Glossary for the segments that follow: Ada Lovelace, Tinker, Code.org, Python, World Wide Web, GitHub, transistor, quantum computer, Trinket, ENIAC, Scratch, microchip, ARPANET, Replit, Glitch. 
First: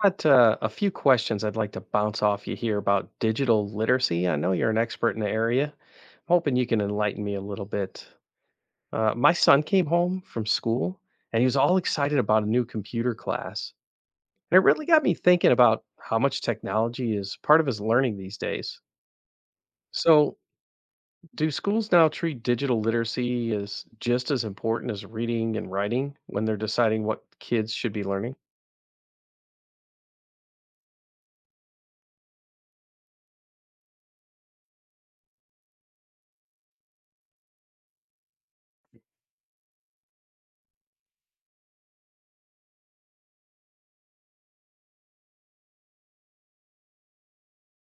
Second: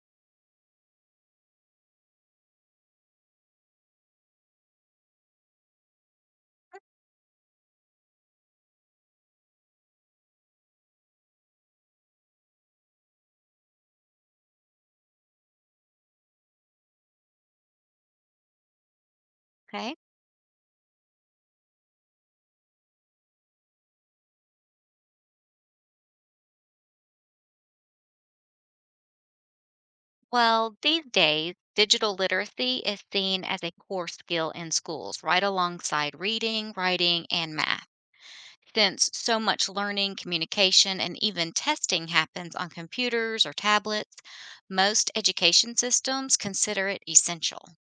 Got a few questions I'd like to bounce off you here about digital literacy. I know you're an expert in the area. I'm hoping you can enlighten me a little bit. My son came home from school and he was all excited about a new computer class. And it really got me thinking about how much technology is part of his learning these days. Okay. So, do schools now treat digital literacy as just as important as reading and writing when they're deciding what kids should be learning? Well, these days, digital literacy is seen as a core skill in schools, right alongside reading, writing, and math. Since so much learning, communication, and even testing happens on computers or tablets, most education systems consider it essential.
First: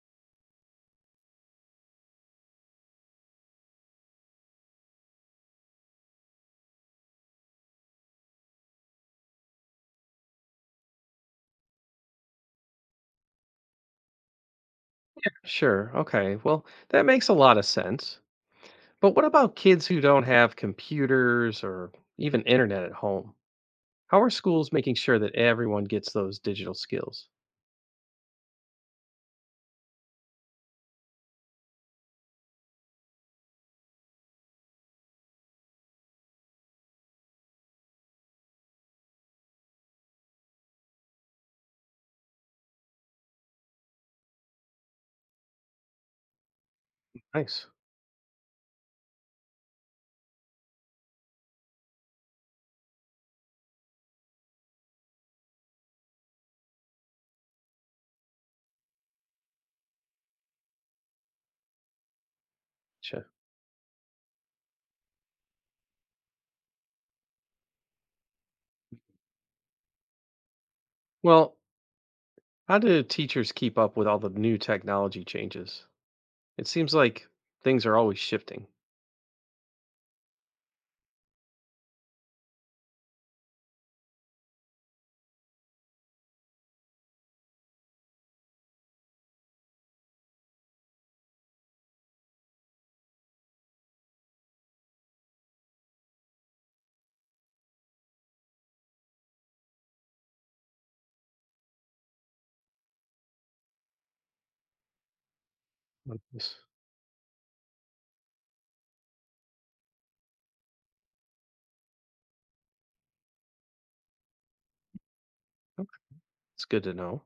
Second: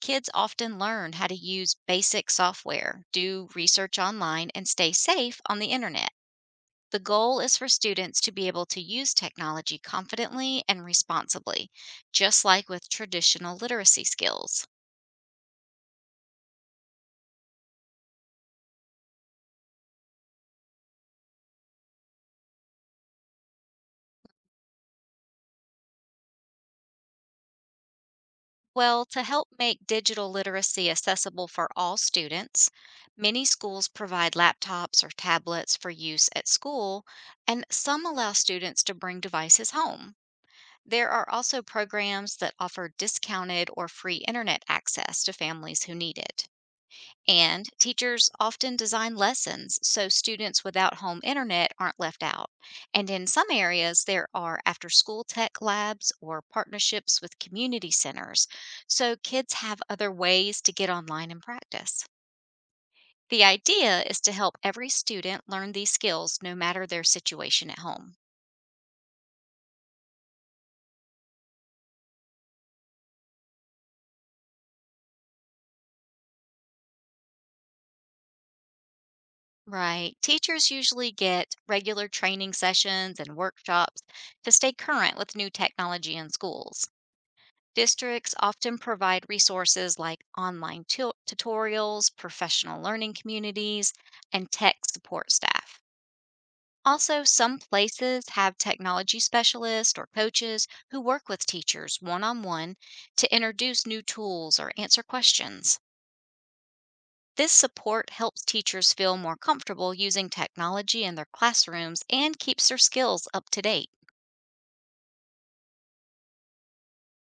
Kids often learn how to use basic software, do research online, and stay safe on the internet. The goal is for students to be able to use technology confidently and responsibly, just like with traditional literacy skills. Sure. Okay. Well, that makes a lot of sense. But what about kids who don't have computers or even internet at home? How are schools making sure that everyone gets those digital skills? Well, to help make digital literacy accessible for all students, many schools provide laptops or tablets for use at school, and some allow students to bring devices home. There are also programs that offer discounted or free internet access to families who need it. Nice. And teachers often design lessons so students without home internet aren't left out. And in some areas, there are after school tech labs or partnerships with community centers, so kids have other ways to get online and practice. Sure. The idea is to help every student learn these skills no matter their situation at home. Well, how do teachers keep up with all the new technology changes? It seems like things are always shifting. Right. Teachers usually get regular training sessions and workshops to stay current with new technology in schools. Districts often provide resources like online tutorials, professional learning communities, and tech support staff. Also, some places have technology specialists or coaches who work with teachers one on one to introduce new tools or answer questions. Like this. This support helps teachers feel more comfortable using technology in their classrooms and keeps their skills up to date. Okay, it's good to know.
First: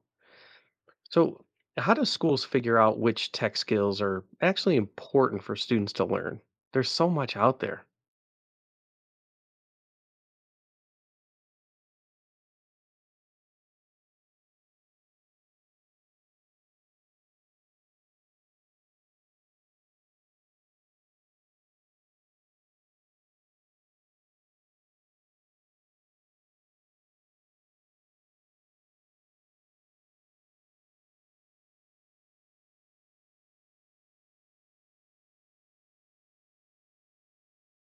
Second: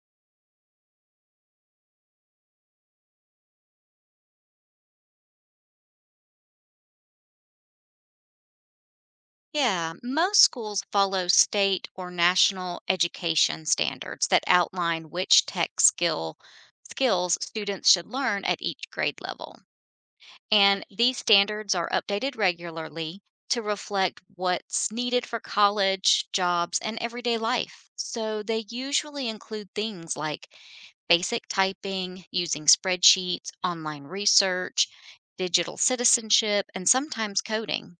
So, how do schools figure out which tech skills are actually important for students to learn? There's so much out there. Yeah, most schools follow state or national education standards that outline which tech skill skills students should learn at each grade level. And these standards are updated regularly to reflect what's needed for college, jobs, and everyday life. So they usually include things like basic typing, using spreadsheets, online research, digital citizenship, and sometimes coding.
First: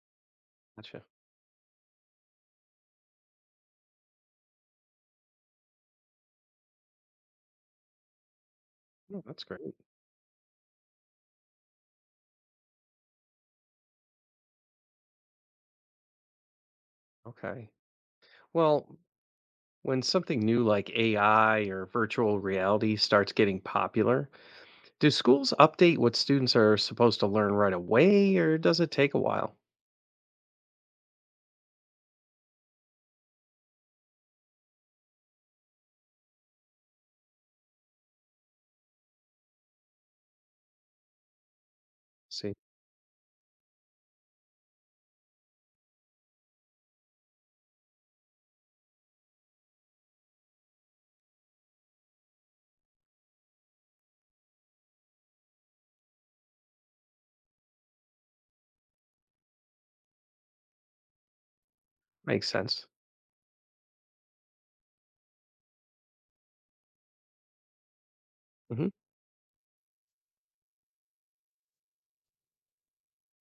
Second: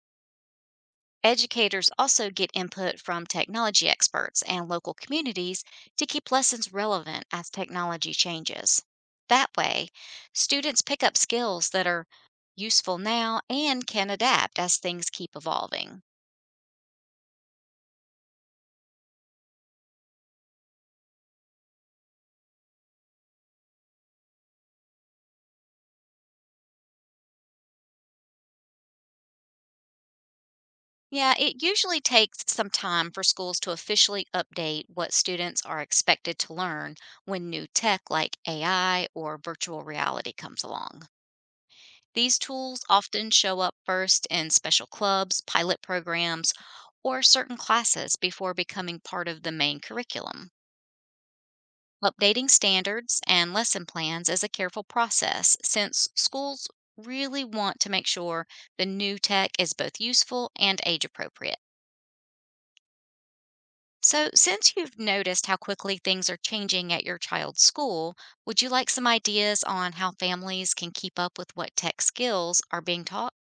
Gotcha. Educators also get input from technology experts and local communities to keep lessons relevant as technology changes. Oh, that's That great. way, students pick up skills that are useful now and can adapt as things keep evolving. Okay. Well, when something new like AI or virtual reality starts getting popular, do schools update what students are supposed to learn right away or does it take a while? Yeah, it usually takes some time for schools to officially update what students are expected to learn when new tech like AI or virtual reality comes along. These See, tools often show up first in special clubs, pilot programs, or certain classes before becoming part of the main curriculum. Updating standards and lesson plans is a careful process since schools really want to make sure the new tech is both useful and age appropriate. makes sense. So, since you've noticed how quickly things are changing at your child's school, would you hmm like some ideas on how families can keep up with what tech skills are being taught?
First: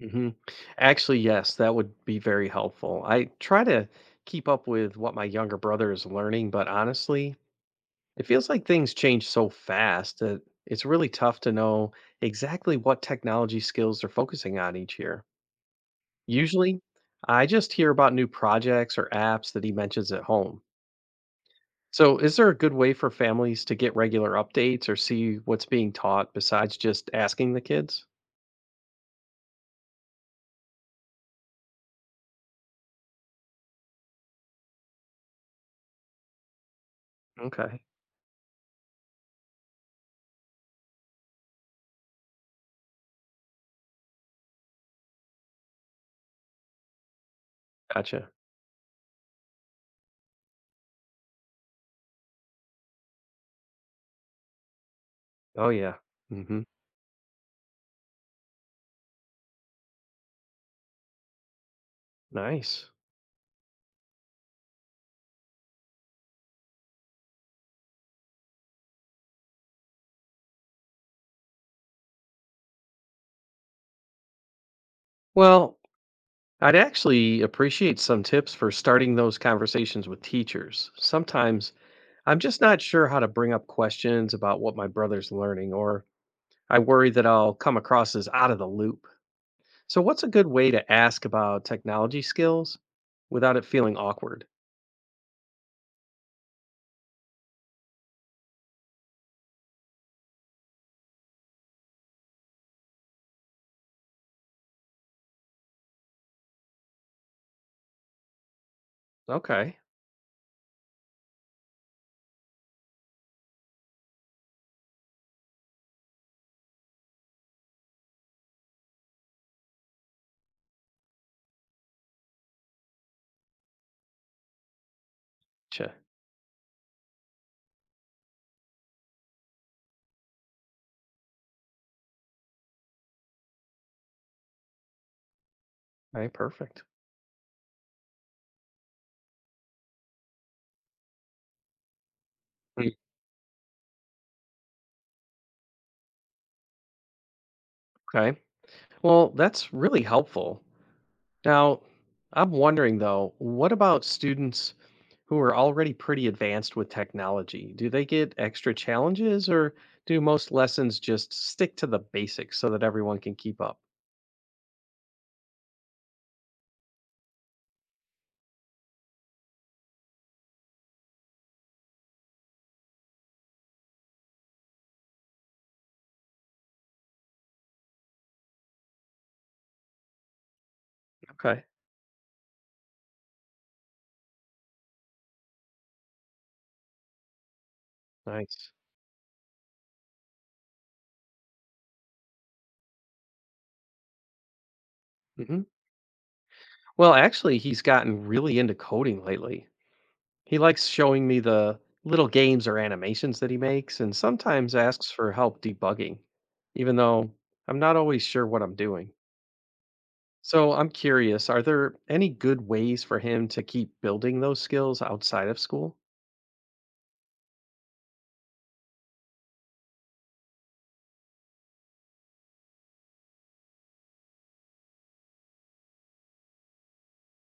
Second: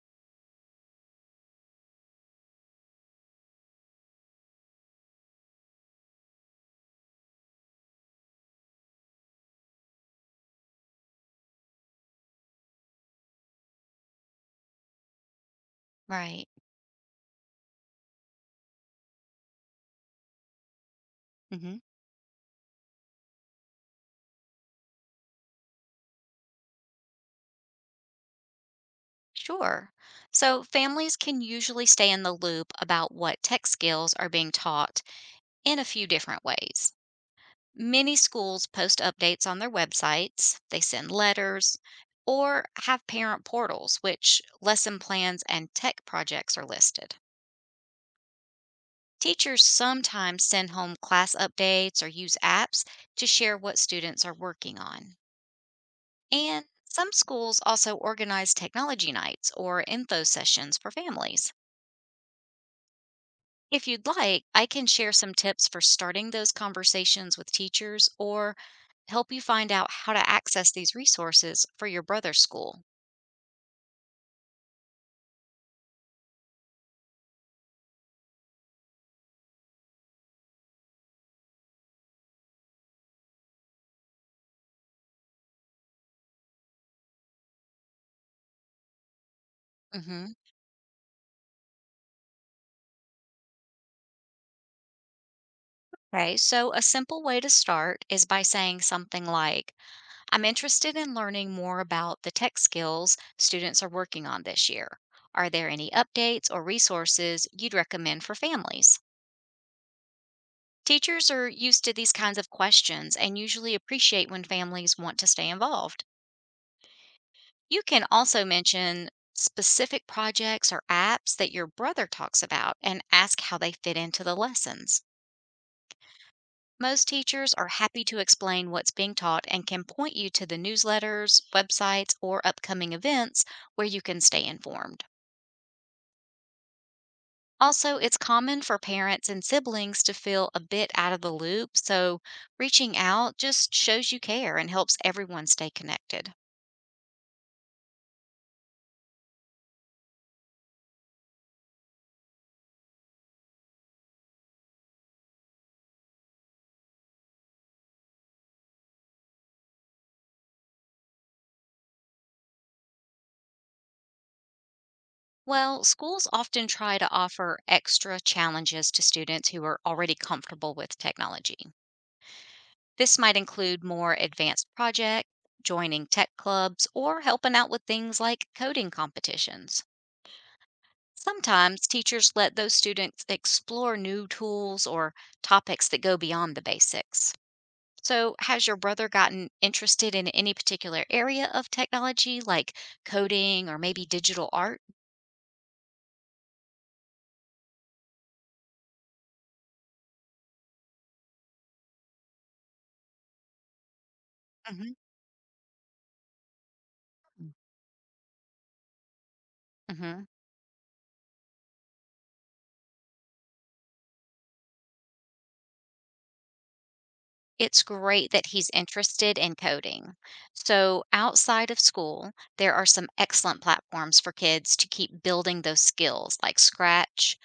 hmm. Actually, yes, that would be very helpful. I try to keep up with what my younger brother is learning, but honestly, it feels like things change so fast that it's really tough to know exactly what technology skills they're focusing on each year. Right. Usually, I just hear about new projects or apps that he mentions at home. Mhm. So, is there a good way for families to get regular updates or see what's being taught besides just asking the kids? Sure. So families can usually stay in the loop about what tech skills are being taught in a few different ways. Okay, Many schools post updates on their websites, they send letters, or have parent portals, which lesson plans and tech projects are listed. gotcha. Teachers sometimes send home class updates or use apps to share what students are working on. Oh, yeah. Hmm. And some schools also organize technology nights or info sessions for families. Nice. If you'd like, I can share some tips for starting those conversations with teachers or help you find out how to access these resources for your brother's school. Well, I'd actually appreciate some tips for starting those conversations with teachers. Sometimes I'm just not sure how to bring up questions about what my brother's learning, or I worry that I'll come across as out of the loop. So, what's a Hmm. good way to ask about technology skills without it feeling awkward? Okay, so a simple way to start is by saying something like, I'm interested in learning more about the tech skills students are working on this year. Are there any updates or resources you'd recommend for families? Okay. Teachers are used to these kinds of questions and usually appreciate when families want to stay involved. You can also mention specific projects or apps that your brother talks about and ask how they fit into the lessons. Gotcha. Most teachers are happy to explain what's being taught and can point you to the newsletters, websites, or upcoming events where you can stay informed. Okay, perfect. Also, it's common for parents and siblings to feel a bit out of the loop, so Mm. reaching out just shows you care and helps everyone stay connected. Okay. Well, that's really helpful. Now, I'm wondering though, what about students who are already pretty advanced with technology? Do they get extra challenges or do most lessons just stick to the basics so that everyone can keep up? Well, schools often try to offer extra challenges to students who are already comfortable with technology. This might include more advanced projects, joining tech clubs, or helping out with things like coding competitions. Okay. Sometimes teachers let those students explore new tools or topics that go beyond the basics. So, has Nice. your brother gotten interested in any particular area of technology, like coding or maybe digital art? Hmm. Well, actually, he's gotten really into coding lately. He likes showing me the little games or animations that he makes and sometimes Mhm. asks for help debugging, even though I'm not always sure what I'm doing. Mhm. So I'm curious, are there any good ways for him to keep building those skills outside of school? It's great that he's interested in coding. So, outside of school, there are some excellent platforms for kids to keep building those skills like Scratch,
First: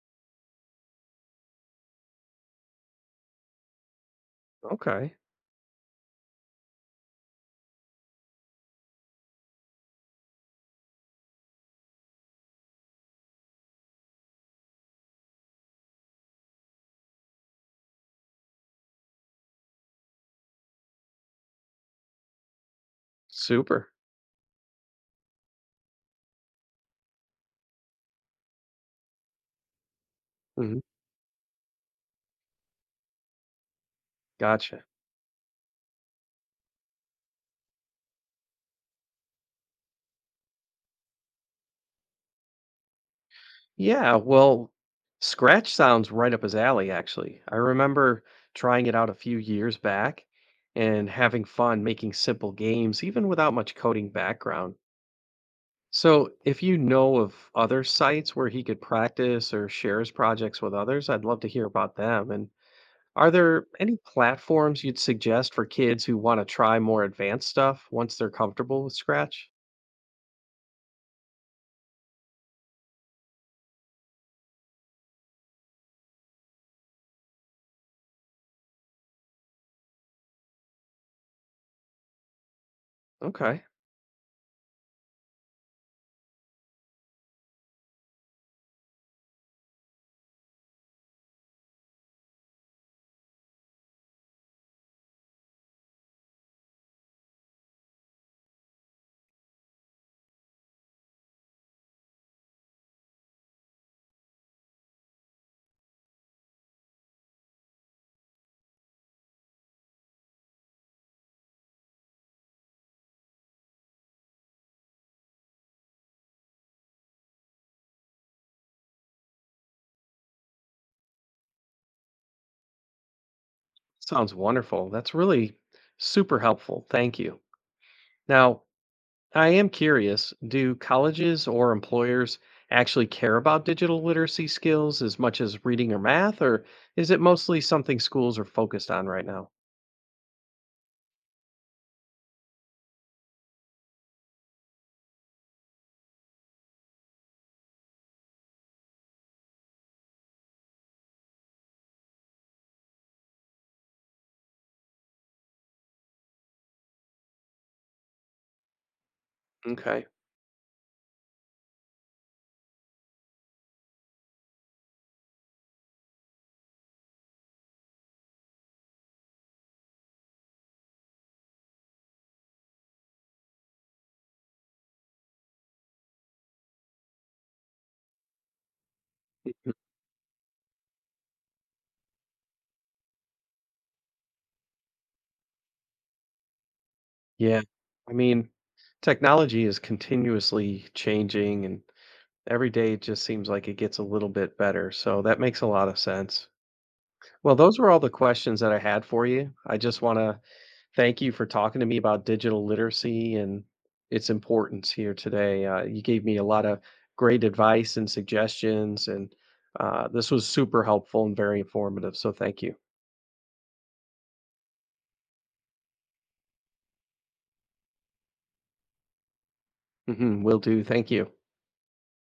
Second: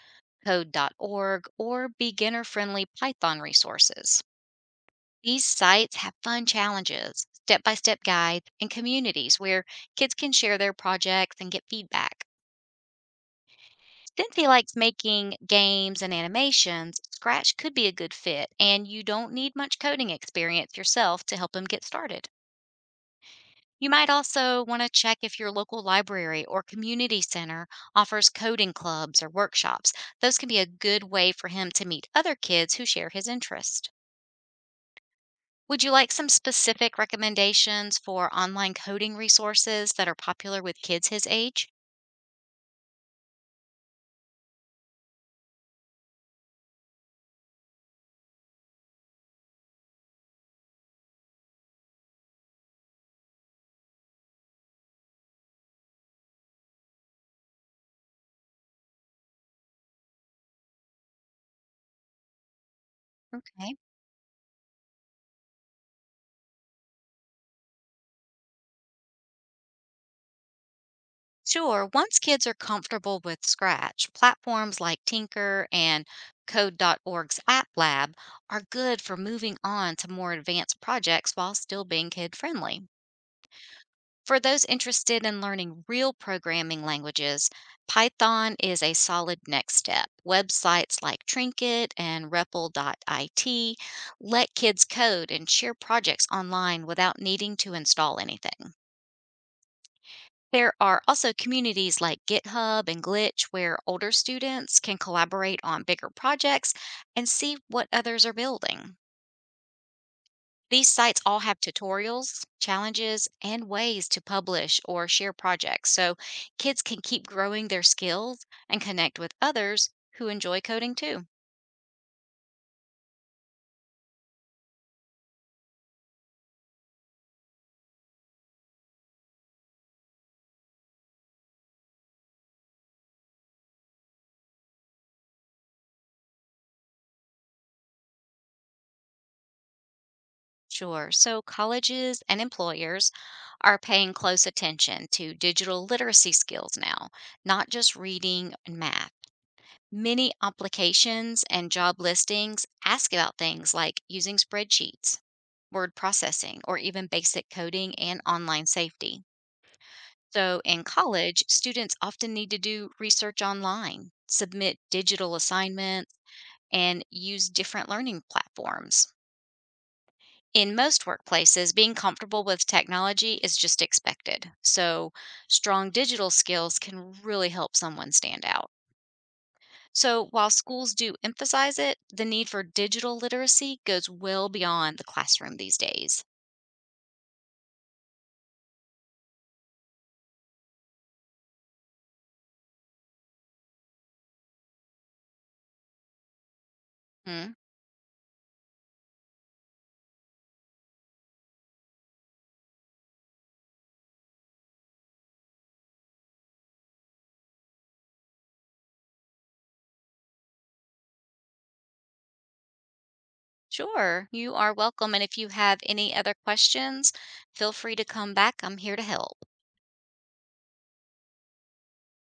code.org, or beginner friendly Python resources. Okay, These sites have fun challenges, step by step guides, and communities where kids can share their projects and get feedback. Since he likes making games and animations, Scratch could be a good fit, and you don't need much coding experience yourself to help him get started. You super. might also want to check if your local library or community center offers coding clubs or workshops. Those can be a Hmm. good way for him to meet other kids who share his interest. Gotcha. Would you like some specific recommendations for online coding resources that are popular with kids his age? Yeah, well, Scratch sounds right up his alley, actually. I remember trying it out a few years back and having fun making simple games, even without much coding background. So, if you know of other sites where he could practice or share his projects with others, I'd love to hear about them. And are there Okay. any platforms you'd suggest for kids who want to try more advanced stuff once they're comfortable with Scratch? Sure. Once kids are comfortable with Scratch, platforms like Tinker and Code.org's App Lab are good for moving on to more advanced projects while still being kid friendly. Okay, For those interested in learning real programming languages, Python is a solid next step. Websites like Trinket and REPL.IT let kids code and share projects online without needing to install anything. There are also communities like GitHub and Glitch where older students can collaborate on bigger projects and see what others are building. These sites all have tutorials, challenges, and ways to publish or share projects so kids can keep growing their skills and connect with others who enjoy coding too. sounds wonderful. That's really super helpful. Thank you. Now, I am curious, do colleges or employers actually care about digital literacy skills as much as reading or math, or is it mostly something schools are focused on right now? Sure. So colleges and employers are paying close attention to digital literacy skills now, not just reading and math. Many applications and job listings ask about things like using spreadsheets, word processing, or even basic coding and online safety. Okay. So, in college, students often need to do research online, submit digital assignments, and use different learning platforms. In most workplaces, being comfortable with technology is just expected. So, strong digital skills can really help someone stand out. So, while schools do emphasize it, the need for digital literacy goes well beyond the classroom these days. Yeah. I mean, technology is continuously changing and every day it just seems like it gets a little bit better. So that makes a lot of sense. Well, Hmm? those were all the questions that I had for you. I just want to thank you for talking to me about digital literacy and its importance here today. You gave me a lot of great advice and suggestions, and this was super helpful and very informative. So thank you. Sure, you are welcome. And if you have any other questions, feel free to come back. I'm here to help. Hmm, will do. Thank you.